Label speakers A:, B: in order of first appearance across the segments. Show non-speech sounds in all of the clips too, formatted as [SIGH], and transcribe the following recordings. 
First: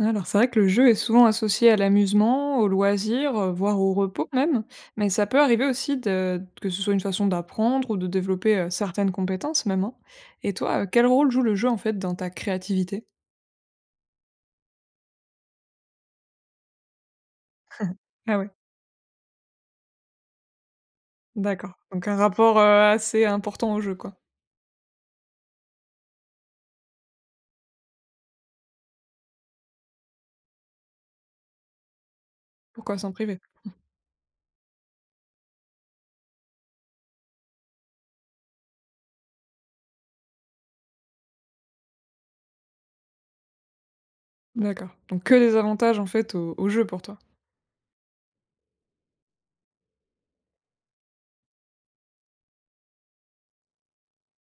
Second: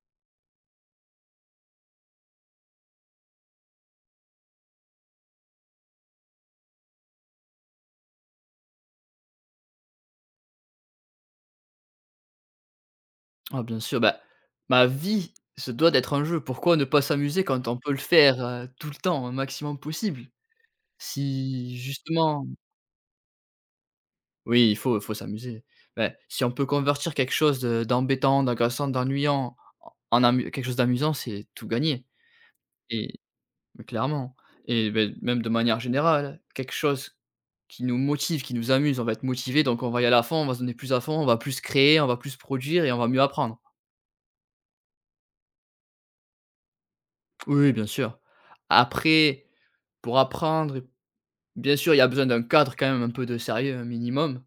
A: Alors, c'est vrai que le jeu est souvent associé à l'amusement, au loisir, voire au repos même, mais ça peut arriver aussi que ce soit une façon d'apprendre ou de développer certaines compétences même, hein. Et toi, quel rôle joue le jeu en fait dans ta créativité?
B: Ah bien sûr, bah, ma vie se doit d'être un jeu. Pourquoi ne pas s'amuser quand on peut le
A: Ah
B: faire,
A: ouais,
B: tout le temps, un maximum possible?
A: d'accord.
B: Si
A: Donc un
B: justement
A: rapport assez important au jeu, quoi.
B: oui, il faut s'amuser. Beh, si on peut convertir quelque chose de d'embêtant, d'agressant, d'ennuyant en en amu quelque chose d'amusant, c'est tout gagné.
A: Pourquoi s'en
B: et
A: priver?
B: mais clairement. Et beh, même de manière générale, quelque chose qui nous motive, qui nous amuse, on va être motivé, donc on va y aller à fond, on va se donner plus à fond, on va plus créer, on va plus produire et on va mieux apprendre.
A: D'accord. Donc que des avantages en fait au jeu pour toi.
B: Oui, oui, bien sûr. Après, pour apprendre, bien sûr, il y a besoin d'un cadre quand même, un peu de sérieux, un minimum.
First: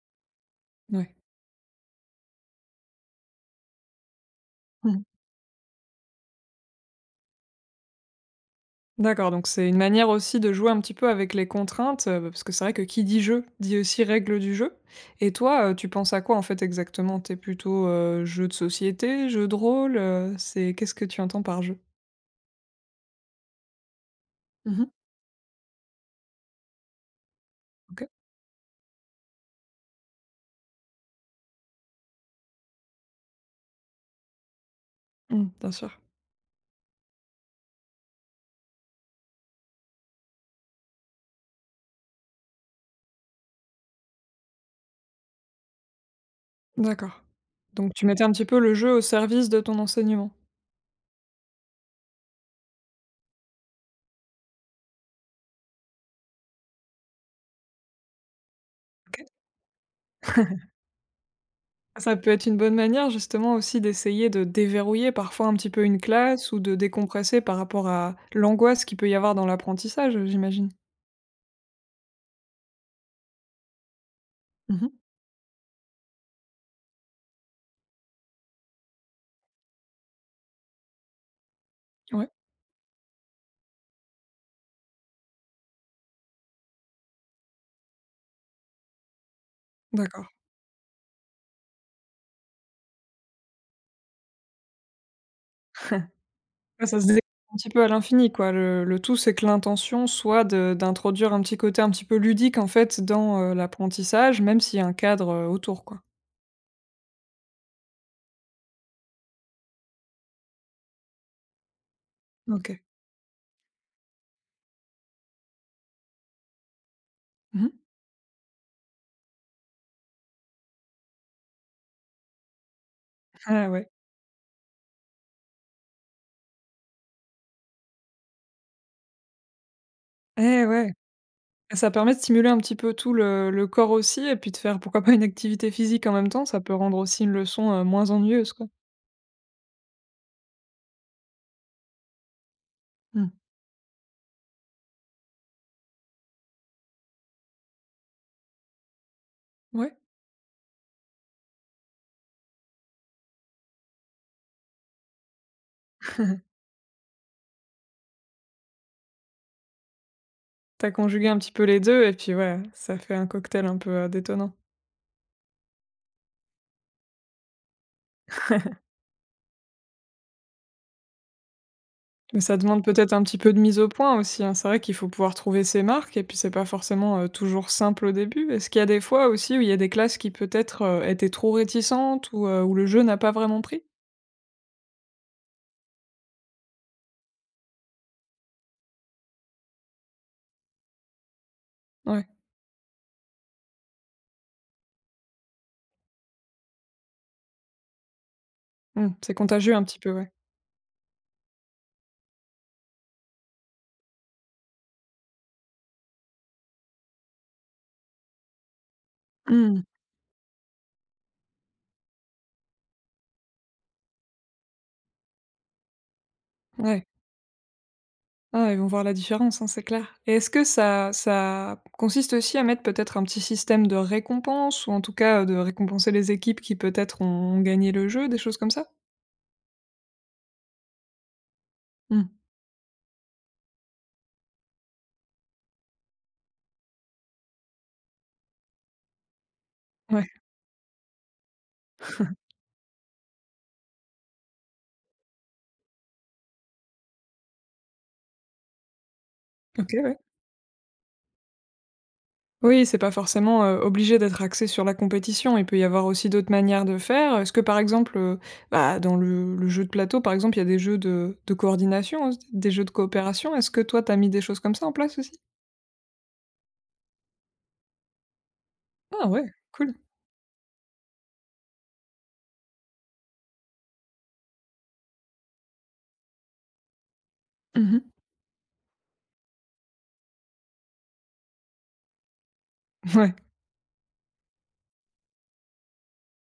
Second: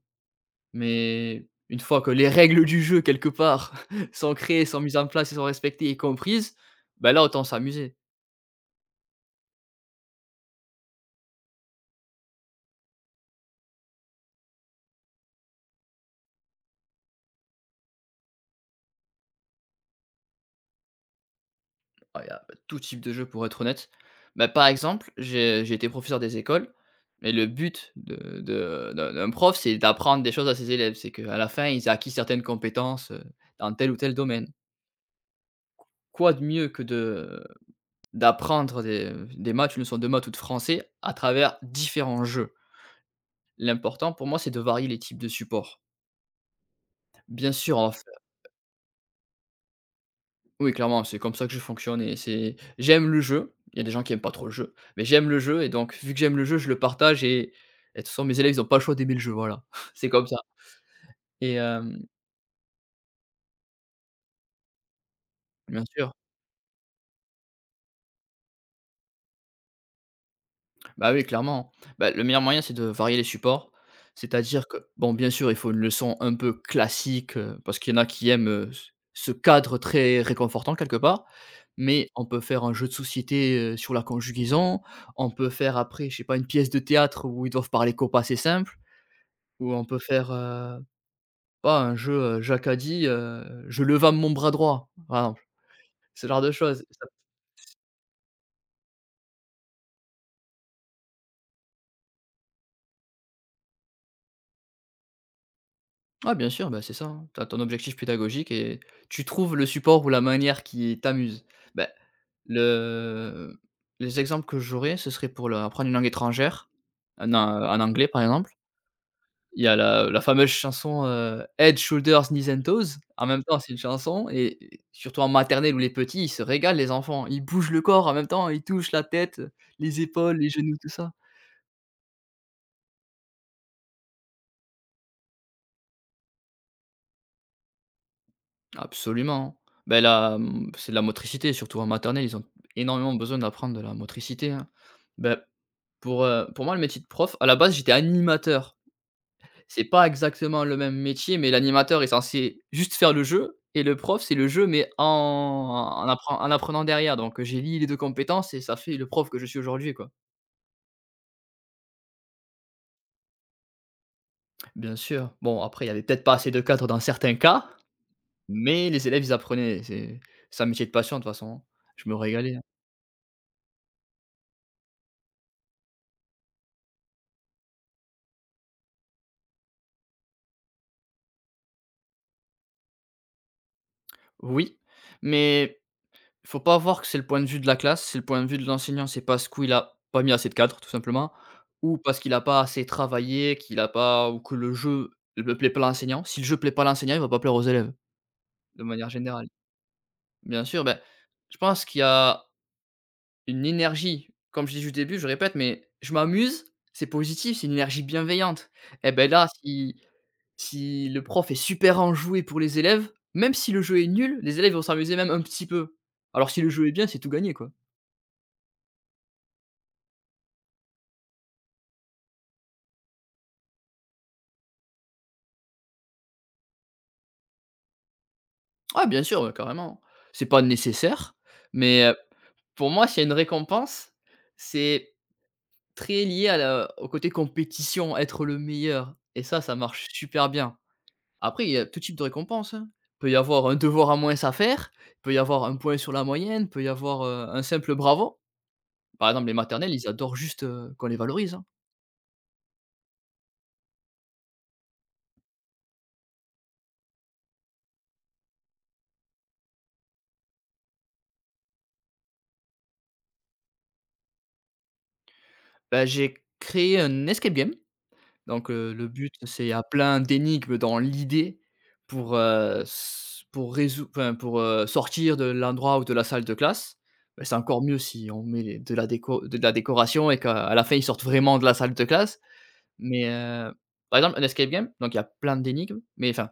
A: Ouais.
B: Mais une fois que les règles du jeu, quelque part, [LAUGHS] sont créées, sont mises en place et sont respectées et comprises, ben là, autant s'amuser.
A: D'accord, donc c'est une manière aussi de jouer un petit peu avec les contraintes, parce que c'est vrai que qui dit jeu, dit aussi règles du jeu. Et toi, tu penses à quoi en fait exactement? T'es plutôt, jeu de société, jeu de rôle, c'est qu'est-ce que tu entends par jeu?
B: Ah, il y a tout type de jeu, pour être honnête. Bah, par
A: Mmh.
B: exemple, j'ai été professeur des écoles. Et le but
A: OK.
B: d'un prof, c'est d'apprendre des choses à ses élèves. C'est qu'à la fin, ils aient acquis certaines compétences dans tel ou tel domaine.
A: Mmh, bien sûr.
B: Quoi de mieux que de D'apprendre des maths, une leçon de maths ou de français à travers différents jeux. L'important pour moi, c'est de varier les types de supports.
A: D'accord.
B: Bien sûr, en
A: Donc tu
B: f
A: mettais un petit peu le jeu au service de ton enseignement.
B: oui, clairement, c'est comme ça que je fonctionne et c'est j'aime le jeu, il y a des gens qui aiment pas trop le jeu, mais j'aime le jeu et donc vu que j'aime le jeu, je le partage et de toute façon mes élèves, ils ont pas le choix d'aimer le
A: OK.
B: jeu, voilà. [LAUGHS] C'est comme ça et hem,
A: Ça peut être une bonne manière justement aussi d'essayer de déverrouiller parfois un petit peu
B: Bien
A: une
B: sûr.
A: classe ou de décompresser par rapport à l'angoisse qu'il peut y avoir dans l'apprentissage, j'imagine?
B: Bah oui, clairement. Bah, le meilleur moyen, c'est de varier les supports. C'est-à-dire que,
A: Mmh.
B: bon, bien sûr, il faut une leçon un peu classique, parce qu'il y en a qui aiment, ce cadre très réconfortant quelque part. Mais on
A: Ouais,
B: peut faire un jeu de société, sur la conjugaison. On peut faire après, je sais pas, une pièce de théâtre où ils doivent parler qu'au c'est simple. Ou on peut
A: d'accord.
B: faire, pas un jeu, Jacques a dit, «Je le vame mon bras droit», par exemple.
A: [LAUGHS]
B: Ce genre de choses.
A: Ouais, ça se dé un petit peu à l'infini quoi. Le tout, c'est que l'intention soit de d'introduire un petit côté un petit peu ludique en fait dans, l'apprentissage, même s'il y a un cadre, autour quoi.
B: Ouais, bien sûr, bah, c'est ça, hein. Tu ton objectif pédagogique et tu trouves le support ou la manière qui t'amuse. Bah,
A: OK.
B: le les exemples que j'aurais, ce serait pour le apprendre une langue étrangère, en
A: Mmh.
B: en anglais, par exemple. Il y a la fameuse chanson, Head, Shoulders, Knees and Toes. En même temps,
A: Ah
B: c'est une
A: ouais.
B: chanson et surtout en maternelle où les petits, ils se régalent les enfants. Ils bougent le corps en même temps, ils touchent la tête, les épaules, les
A: Eh
B: genoux, tout
A: ouais!
B: ça.
A: Ça permet de stimuler un petit peu tout le corps aussi et puis de faire pourquoi pas une activité physique en même temps, ça peut rendre aussi une leçon, moins ennuyeuse quoi.
B: Absolument. Ben là, c'est de la motricité, surtout en maternelle, ils ont énormément
A: Mmh.
B: besoin d'apprendre de la motricité, hein. Beh, pour moi, le métier de prof, à la base, j'étais animateur. C'est
A: Ouais.
B: pas exactement le même métier, mais l'animateur est censé juste faire le jeu et le prof, c'est le jeu, mais en en appren en
A: [LAUGHS]
B: apprenant derrière. Donc, j'ai lié les 2 compétences et ça fait le prof que je suis aujourd'hui, quoi.
A: T'as conjugué un petit peu les 2, et puis ouais, ça fait un cocktail un peu, détonnant.
B: Bien sûr. Bon, après, il y avait peut-être pas assez de cadres dans certains cas, mais les élèves, ils apprenaient. C'est un métier de passion, de toute façon, hein. Je me
A: Mais ça
B: régalais.
A: demande peut-être un petit peu de mise au point aussi, hein. C'est vrai qu'il faut pouvoir trouver ses marques et puis c'est pas forcément, toujours simple au début. Est-ce qu'il y a des fois aussi où il y a des classes qui peut-être, étaient trop réticentes ou, où le jeu n'a pas vraiment pris?
B: Oui, mais faut pas voir que c'est le point de vue de la classe, c'est le point de vue de l'enseignant. C'est parce qu'il a pas mis assez de cadres, tout simplement, ou parce
A: Ouais,
B: qu'il a pas assez travaillé, qu'il a pas ou que le jeu ne plaît pas à l'enseignant. Si le jeu plaît pas à l'enseignant, il va pas plaire aux élèves, de
A: mmh,
B: manière
A: c'est
B: générale.
A: contagieux un petit peu, ouais.
B: Bien sûr, ben, je pense qu'il y a une énergie, comme je l'ai dit au début, je répète, mais je m'amuse, c'est positif, c'est une énergie bienveillante. Et ben là,
A: Mmh,
B: si le prof est super enjoué pour les élèves, même si le jeu est nul, les élèves vont s'amuser même un petit peu. Alors si le jeu est bien,
A: ouais.
B: c'est tout gagné, quoi.
A: Ah, ouais, ils vont voir la différence, hein, c'est clair. Et est-ce que ça consiste aussi à mettre peut-être un petit système de récompense ou en tout cas, de récompenser les équipes qui peut-être ont gagné le jeu, des choses comme ça?
B: Ah bien sûr, ouais, carrément. C'est pas nécessaire, mais
A: Mmh.
B: pour moi, s'il y a une récompense, c'est très lié à la au côté compétition, être le meilleur et ça marche
A: Ouais,
B: super bien. Après, il y a tout type de récompense, hein. Il peut y avoir un devoir à moins à faire, il peut y avoir un point sur la moyenne, il peut y avoir, un simple bravo. Par exemple, les
A: OK,
B: maternelles, ils
A: ouais.
B: adorent juste, qu'on les valorise, hein.
A: Oui, c'est pas forcément, obligé d'être axé sur la compétition. Il peut y avoir aussi d'autres manières de faire. Est-ce que par exemple, bah, dans le jeu de plateau, par exemple, il y a des jeux de coordination, des jeux de coopération? Est-ce que toi, t'as mis des choses comme ça en place aussi?
B: Bah, j'ai créé un escape game. Donc le
A: Ah
B: but,
A: ouais,
B: c'est à
A: cool.
B: plein d'énigmes dans l'idée pour, s pour résou enfin pour, sortir de l'endroit ou de la salle de classe. Bah, c'est encore mieux
A: Mmh.
B: si on met les de la décoration et qu'à à la fin, ils sortent vraiment de la salle de classe. Mais
A: Ouais.
B: par exemple, un escape game, donc il y a plein d'énigmes, mais enfin,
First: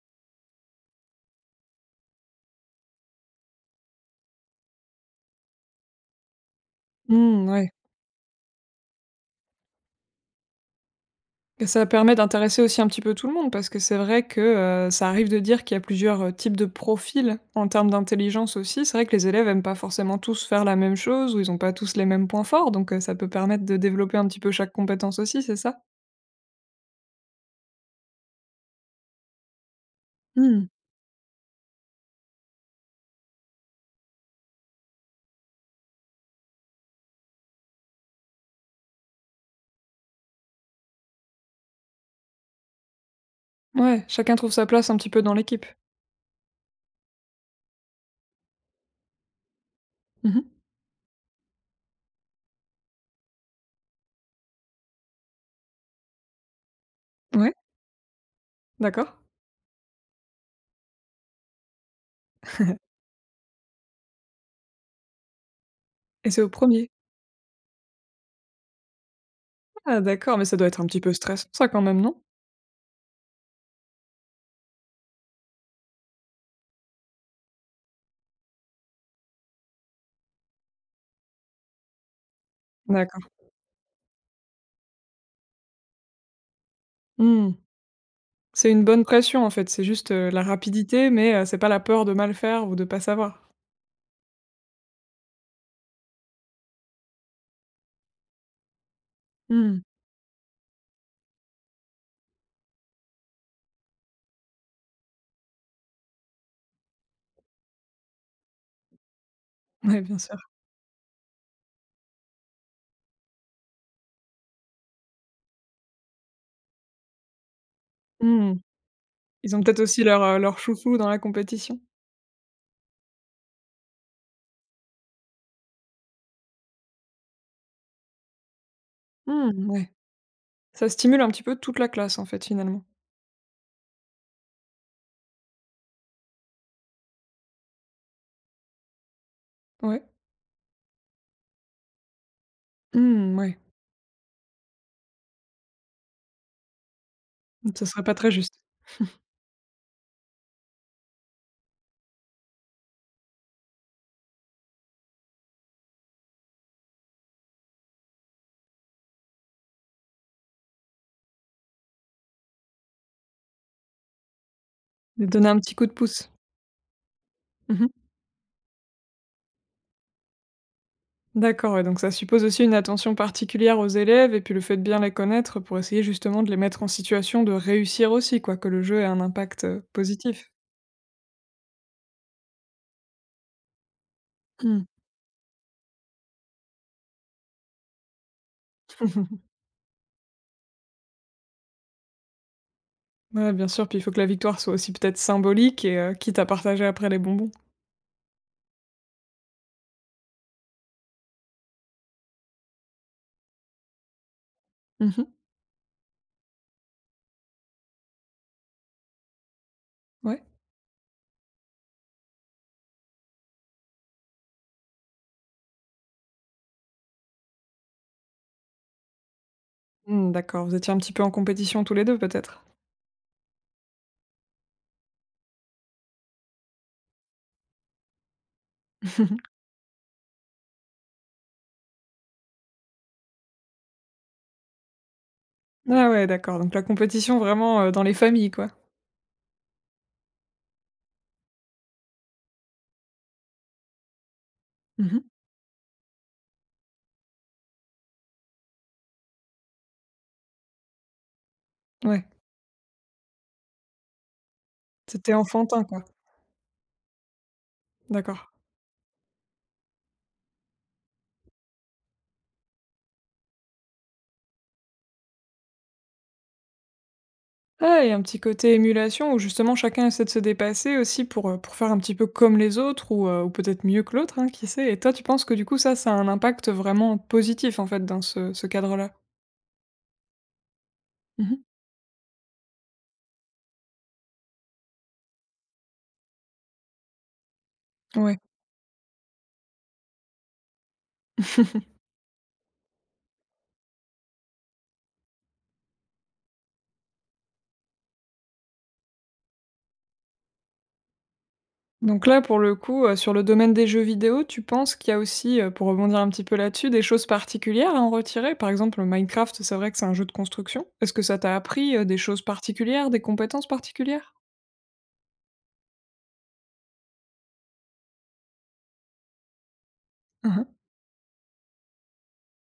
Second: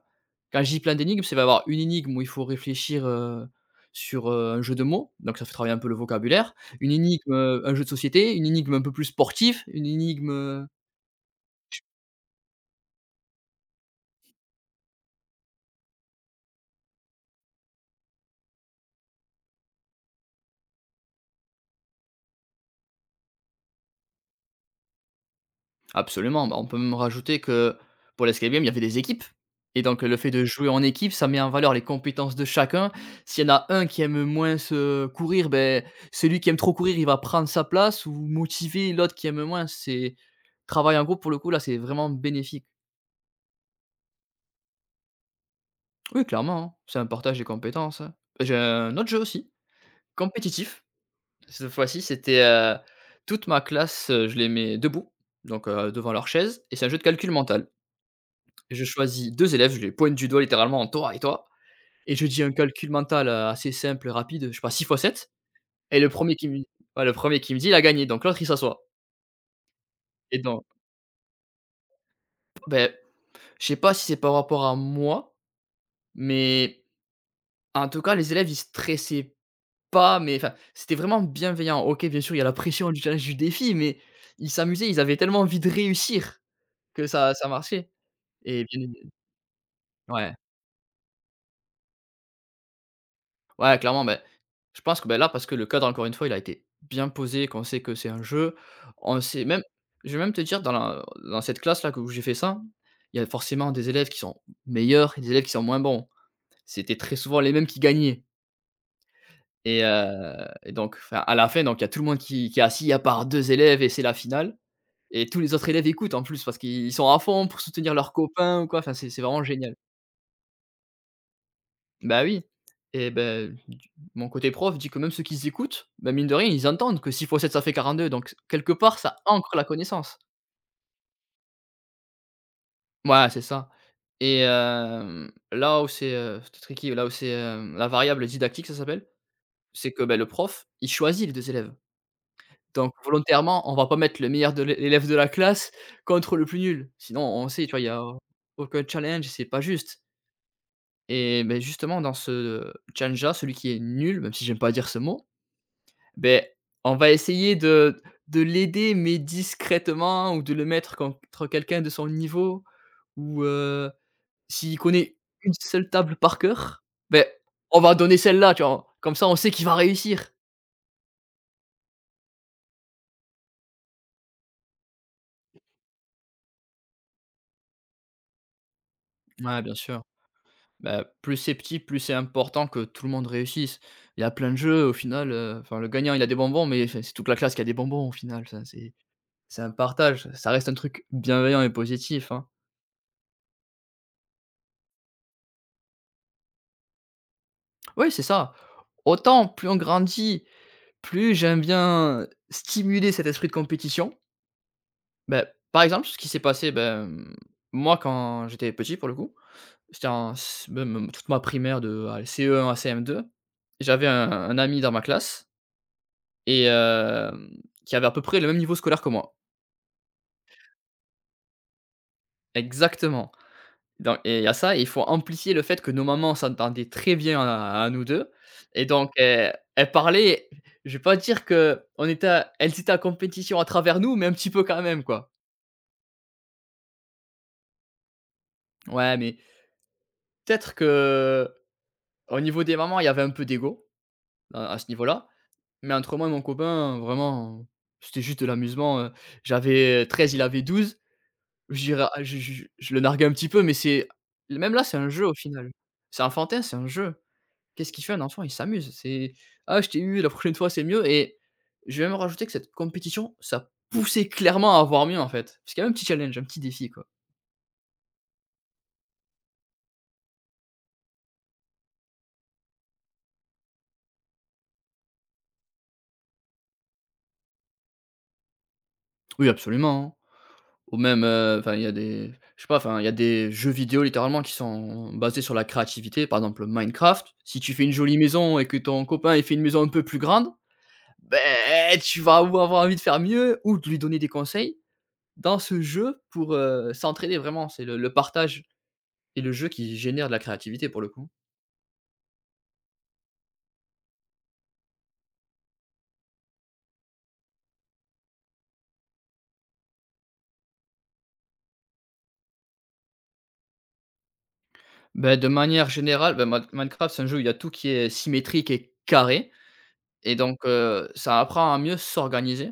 B: quand je dis plein d'énigmes, c'est va y avoir une énigme où il faut réfléchir, un jeu de mots, donc ça fait travailler un peu le vocabulaire. Une énigme,
A: Mmh, ouais.
B: un jeu de société, une énigme un peu plus sportive.
A: Et ça permet d'intéresser aussi un petit peu tout le monde, parce que c'est vrai que, ça arrive de dire qu'il y a plusieurs, types de profils en termes d'intelligence aussi. C'est vrai que les élèves aiment pas forcément tous faire la même chose ou ils n'ont pas tous les mêmes points forts, donc ça peut permettre de développer un petit peu chaque compétence aussi, c'est ça?
B: Absolument, bah, on peut même rajouter que pour l'escape game, il y avait des équipes et donc le fait de
A: Mmh.
B: jouer en équipe, ça met en valeur les compétences de chacun. S'il y en a un qui aime moins se courir, beh, celui qui aime trop courir, il va prendre sa place ou motiver l'autre qui aime moins. C'est travail en groupe pour le coup, là, c'est vraiment bénéfique.
A: Ouais, chacun trouve sa place un petit peu dans l'équipe.
B: Oui, clairement, hein, c'est un partage des compétences, hein. J'ai un autre jeu aussi,
A: Mmh.
B: compétitif. Cette fois-ci, c'était, toute ma classe, je les mets debout, donc devant leur chaise et c'est un jeu de calcul
A: Ouais,
B: mental. Je
A: d'accord
B: choisis 2 élèves, je les pointe du doigt littéralement: en «Toi et toi», et je dis un calcul mental, assez simple, rapide, je sais pas, 6 fois 7. Et le
A: et
B: premier
A: c'est
B: qui
A: au
B: me
A: premier.
B: Ouais, le premier qui me dit: «Il a gagné», donc l'autre il s'assoit
A: Ah d'accord,
B: et
A: mais ça doit
B: donc
A: être un petit peu stressant ça quand même, non?
B: beh, je sais pas si c'est par rapport à moi, mais en tout cas les élèves ils stressaient pas, mais enfin, c'était vraiment bienveillant. OK, bien sûr, il y a la pression du challenge,
A: D'accord.
B: du défi, mais ils s'amusaient, ils avaient tellement envie de réussir que ça
A: Mmh.
B: marchait et
A: C'est une
B: bien
A: bonne pression en fait, c'est juste,
B: ouais.
A: la rapidité mais c'est pas la peur de mal faire ou de pas savoir?
B: Ouais, clairement, mais je pense que, beh, là, parce que le cadre, encore une fois, il a été bien posé, qu'on sait que c'est un jeu. On sait même
A: Mmh.
B: Je vais même te dire dans la dans cette classe-là que où j'ai fait ça, il y a forcément des élèves qui sont meilleurs et des élèves qui sont moins bons. C'était très souvent les mêmes qui gagnaient et
A: Ouais, bien sûr.
B: heu et donc enfin, à la fin, donc il y a tout le monde qui est assis à part 2 élèves et c'est la finale, et tous les autres élèves écoutent, en plus, parce qu'ils sont à fond pour soutenir leurs
A: Mmh.
B: copains ou quoi. Enfin, c'est vraiment
A: Ils ont
B: génial.
A: peut-être aussi leur, leur chouchou dans la compétition.
B: Bah oui, et ben du mon côté prof dit que même ceux qui s'écoutent, bah, mine de rien, ils entendent que 6 fois 7 ça fait 42, donc quelque part ça ancre la
A: Mmh, ouais.
B: connaissance.
A: Ça stimule un petit peu toute la classe, en fait, finalement.
B: Ouais, c'est ça. Et hem, là où c'est, C'était tricky, là où c'est, hem, la variable didactique ça s'appelle, c'est
A: Ouais.
B: que, ben le prof, il choisit les 2 élèves, donc
A: Mmh, ouais.
B: volontairement, on va pas mettre le meilleur de l'élève de la classe contre le plus nul. Sinon on sait, tu vois, il
A: Ce
B: y a
A: serait pas très juste.
B: aucun challenge, c'est pas juste. Et beh, justement dans ce challenge là, celui qui est nul, même si j'aime pas dire ce mot, ben on va essayer de l'aider, mais discrètement, ou de le mettre contre quelqu'un de son niveau ou, s'il connaît
A: De donner
B: une
A: un petit coup
B: seule
A: de
B: table
A: pouce.
B: par cœur, ben on
A: Mmh.
B: va donner celle-là, tu vois? Comme ça, on sait qu'il va réussir.
A: D'accord, ouais, donc ça suppose aussi une attention particulière aux élèves et puis le fait de bien les connaître pour essayer justement de les mettre en situation de réussir aussi quoi, que le jeu ait un
B: Ouais,
A: impact,
B: bien sûr.
A: positif.
B: Bah, plus c'est petit, plus c'est important que tout le monde réussisse. Il y a plein de
A: Mmh.
B: jeux au final, enfin le gagnant il a des bonbons, mais enfin c'est toute la classe qui a des bonbons au final, ça c'est
A: [LAUGHS]
B: c'est un partage, ça reste un truc bienveillant et positif, hein.
A: Ouais, bien sûr, puis il faut que la victoire soit aussi peut-être symbolique et quitte à partager après les bonbons.
B: Oui, c'est ça. Autant plus on grandit. Plus j'aime bien stimuler cet esprit de compétition.
A: Mmh.
B: Ben, Par exemple, ce qui s'est passé, moi, quand j'étais petit, pour le coup, c'était en
A: Ouais.
B: s même, toute ma primaire de, allez, CE1 à CM2. J'avais un ami dans ma classe et qui avait à peu près le même niveau scolaire que moi.
A: Mmh, d'accord, vous étiez un petit peu en compétition tous les 2 peut-être?
B: Exactement. Dans et à ça, Il faut amplifier le fait que nos mamans s'entendaient très bien à nous deux, et donc
A: [LAUGHS]
B: elles parlaient. Je vais pas dire que on était à elles étaient en compétition à travers nous, mais un petit peu quand même, quoi.
A: Ah ouais, d'accord, donc la compétition vraiment, dans les familles, quoi?
B: Ouais, mais peut-être que au niveau des mamans, il y avait un peu d'ego, à ce
A: Mmh.
B: niveau-là, mais entre moi et mon copain, vraiment, c'était juste de l'amusement, J'avais 13, il avait 12. Je dirais ah
A: Ouais,
B: je je je le narguais un petit peu, mais c'est, même là, c'est un jeu au
A: c'était
B: final.
A: enfantin, quoi.
B: C'est enfantin, c'est un jeu. Qu'est-ce qu'il fait un
A: D'accord.
B: enfant? Il s'amuse. C'est: «Ah, je t'ai eu, la prochaine fois, c'est mieux.» Et je vais même rajouter que cette compétition, ça poussait clairement à avoir mieux, en fait. Parce qu'il y avait un petit challenge, un petit défi, quoi.
A: Ah, et un petit côté émulation où justement chacun essaie de se dépasser aussi pour faire un petit peu comme les autres ou peut-être mieux que l'autre, hein, qui sait? Et toi, tu penses que du coup ça, ça a un impact vraiment positif, en fait, dans ce cadre-là?
B: Oui, absolument, hein. Ou même,
A: Mmh.
B: enfin il y a des, je sais pas, enfin il y a des jeux vidéo littéralement qui sont basés sur la créativité. Par exemple, Minecraft, si tu fais une jolie
A: Ouais.
B: maison et que ton copain, il fait une maison un peu plus grande,
A: [LAUGHS]
B: ben tu vas ou avoir envie de faire mieux ou de lui donner des conseils dans ce jeu pour, s'entraider vraiment. C'est le partage et le jeu qui génère de la créativité pour le coup.
A: Donc là, pour le coup, sur le domaine des jeux vidéo, tu penses qu'il y a aussi, pour rebondir un petit peu là-dessus, des choses particulières à en retirer? Par exemple, Minecraft, c'est vrai que c'est un jeu de construction. Est-ce que ça t'a appris, des choses particulières, des compétences particulières?
B: Ben de manière générale, ben Minecraft, c'est un jeu où il y a tout qui est symétrique et carré, et
A: Hein
B: donc,
A: hein.
B: ça apprend à mieux s'organiser.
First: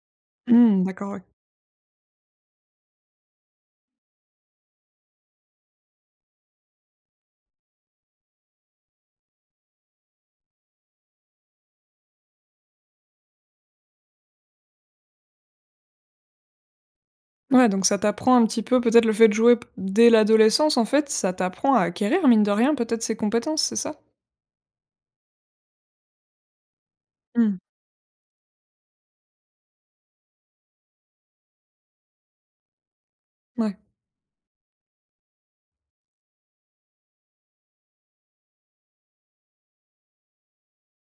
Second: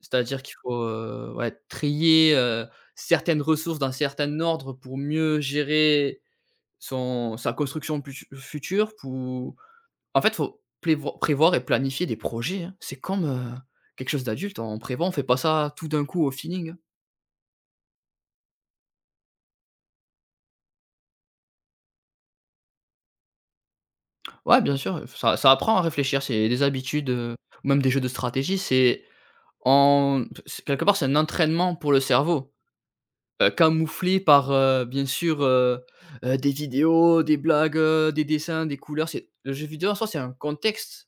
B: C'est-à-dire qu'il faut,
A: Mmh, d'accord, ouais.
B: ouais, trier, certaines ressources d'un certain ordre pour mieux gérer son sa construction putu future pour, en fait, il faut plévoi prévoir et planifier des projets, hein. C'est comme, quelque chose d'adulte, on prévoit, on fait pas ça tout d'un coup au feeling, hein.
A: Ouais, donc ça t'apprend un petit peu, peut-être le fait de jouer p dès l'adolescence, en fait, ça t'apprend à acquérir, mine de rien, peut-être ces compétences, c'est ça?
B: Ouais, bien sûr, ça apprend à réfléchir, c'est des habitudes,
A: Mmh,
B: ou même des jeux de stratégie, c'est en c'est quelque part, c'est un entraînement pour le cerveau.
A: ouais.
B: Camouflé par, bien sûr, des vidéos, des blagues, des dessins, des couleurs. C'est le jeu vidéo en soi, c'est un contexte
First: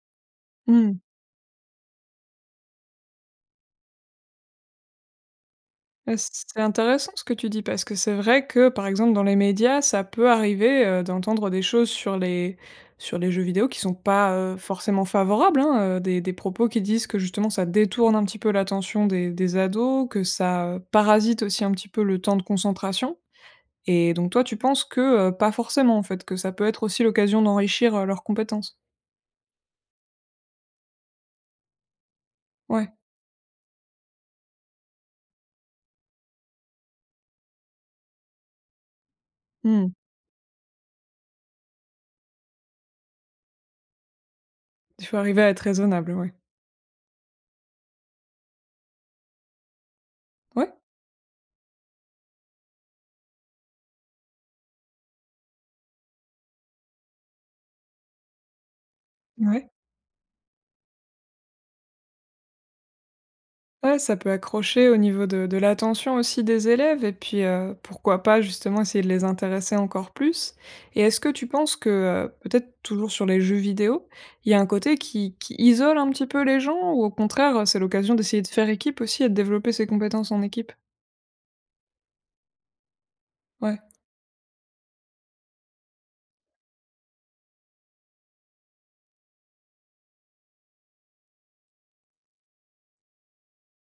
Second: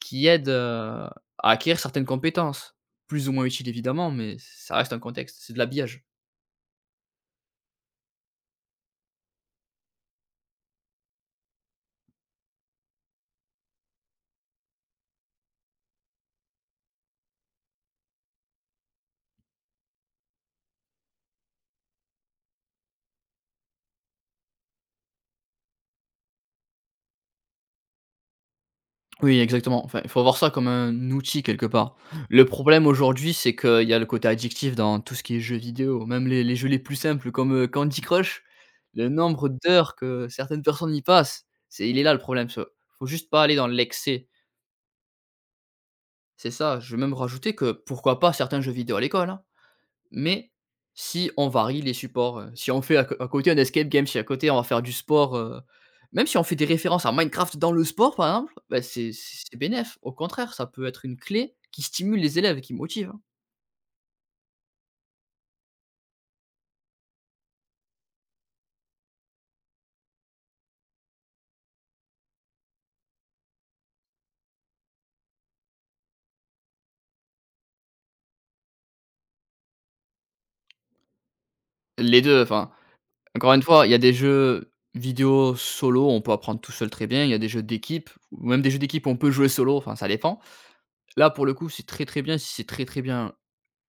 B: qui aide,
A: Mmh.
B: à acquérir certaines compétences. Plus ou moins utiles évidemment, mais ça reste un contexte, c'est de l'habillage.
A: C'est intéressant ce que tu dis parce que c'est vrai que, par exemple, dans les médias, ça peut arriver, d'entendre des choses sur les jeux vidéo qui sont pas, forcément favorables, hein, des propos qui disent que justement ça détourne un petit peu l'attention des ados, que ça, parasite aussi un petit peu le temps de concentration et donc toi tu penses que, pas forcément en fait, que ça peut être aussi l'occasion d'enrichir, leurs compétences?
B: Oui, exactement, enfin, il faut voir ça comme un outil quelque part. Le problème
A: Ouais.
B: aujourd'hui, c'est qu'il y a le côté addictif dans tout ce qui est jeux vidéo, même les jeux les plus simples comme, Candy Crush, le nombre
A: Mmh.
B: d'heures que certaines personnes y passent, c'est, il est là le problème, se faut juste pas aller dans l'excès.
A: Il faut arriver à être raisonnable, ouais.
B: C'est ça, je vais même rajouter que pourquoi pas certains jeux vidéo à l'école, hein, mais
A: Ouais.
B: si on varie les supports, si on fait à côté un escape game, si à côté on va faire du sport, même si on fait des références à Minecraft dans le sport par exemple, bah, c'est c'est
A: Ouais.
B: bénef. Au contraire, ça peut être une clé qui stimule les élèves et qui motive, hein.
A: Ouais, ça peut accrocher au niveau de l'attention aussi des élèves et puis, pourquoi pas justement essayer de les intéresser encore plus? Et est-ce que tu penses que, peut-être toujours sur les jeux vidéo, il y a un côté qui isole un petit peu les gens ou au contraire, c'est l'occasion d'essayer de faire équipe aussi et de développer ses compétences en équipe?
B: Les deux. Enfin, encore une
A: Ouais,
B: fois, il y a des jeux vidéo solo, on peut apprendre tout seul très bien, il y a des jeux d'équipe, ou même des jeux d'équipe on peut jouer solo, enfin ça dépend. Là pour le coup, c'est très, très bien, si c'est très, très bien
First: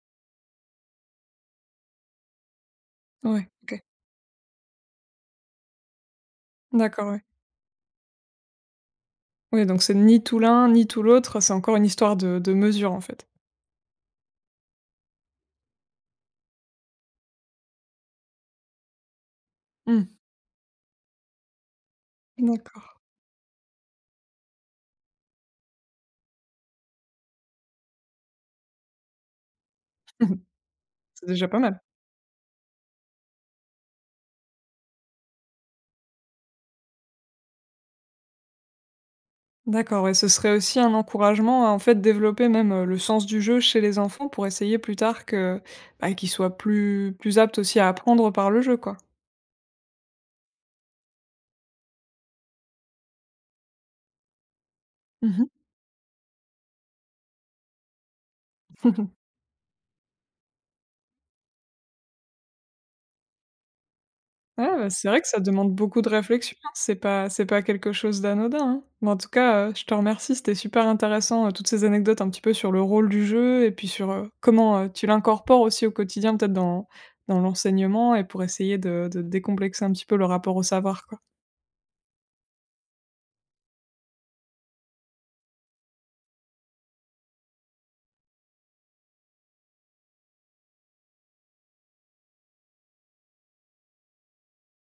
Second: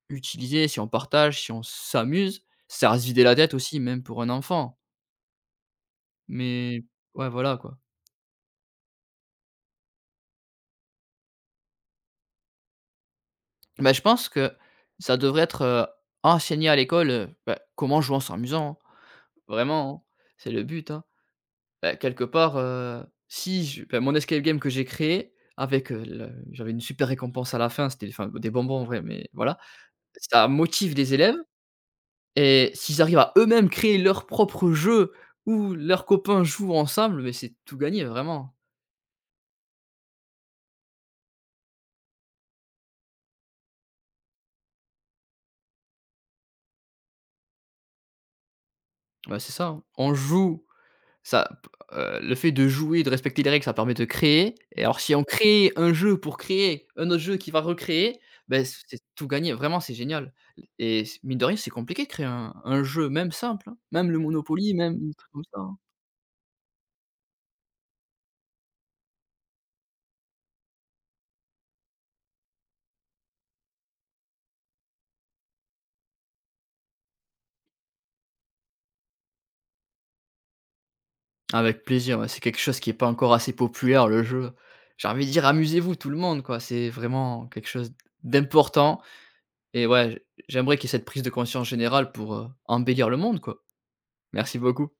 B: utiliser, si on partage, si on s'amuse, ça reste vider la
A: ouais,
B: tête aussi,
A: OK.
B: même pour un enfant. Mais
A: D'accord, ouais.
B: ouais, voilà, quoi.
A: Oui, donc c'est ni tout l'un, ni tout l'autre, c'est encore une histoire de mesure en fait.
B: Bah, je pense que ça devrait être, enseigné à l'école, bah, comment jouer en s'amusant, hein.
A: Mmh,
B: Vraiment, hein, c'est le but, hein. Bah, quelque part,
A: d'accord.
B: si je bah, mon escape game que j'ai créé avec, le j'avais une super récompense à la fin, c'était, enfin, des bonbons en vrai, mais voilà.
A: [LAUGHS]
B: Ça motive les
A: C'est
B: élèves,
A: déjà pas mal.
B: et s'ils arrivent à eux-mêmes créer leur propre jeu où leurs copains jouent ensemble, mais c'est tout gagné, vraiment.
A: D'accord et ce serait aussi un encouragement à, en fait, développer même, le sens du jeu chez les enfants pour essayer plus tard que, bah, qu'ils soient plus aptes aussi à apprendre par le jeu, quoi.
B: Bah, c'est ça, hein. On joue, ça p le fait de jouer, de respecter les règles, ça permet de créer, et alors si on
A: Mmh.
B: crée un jeu pour créer un autre jeu qui va recréer, ben c'est
A: [LAUGHS]
B: tout gagné. Vraiment, c'est génial, et s mine de rien, c'est compliqué de créer un jeu, même simple, hein. Même le
A: Ouais,
B: Monopoly,
A: bah,
B: même
A: c'est
B: des
A: vrai que
B: trucs
A: ça
B: comme ça,
A: demande
B: hein.
A: beaucoup de réflexion, hein, c'est pas quelque chose d'anodin, hein. Mais en tout cas, je te remercie, c'était super intéressant, toutes ces anecdotes un petit peu sur le rôle du jeu et puis sur, comment, tu l'incorpores aussi au quotidien peut-être dans l'enseignement et pour essayer de décomplexer un petit peu le rapport au savoir, quoi.
B: Avec plaisir, ouais, c'est quelque chose qui est pas encore assez populaire, le jeu. J'ai envie de dire: «Amusez-vous tout le monde», quoi. C'est vraiment quelque chose d'important, et ouais, j'aimerais qu'il y ait cette prise de conscience générale pour, embellir le monde, quoi. Merci beaucoup.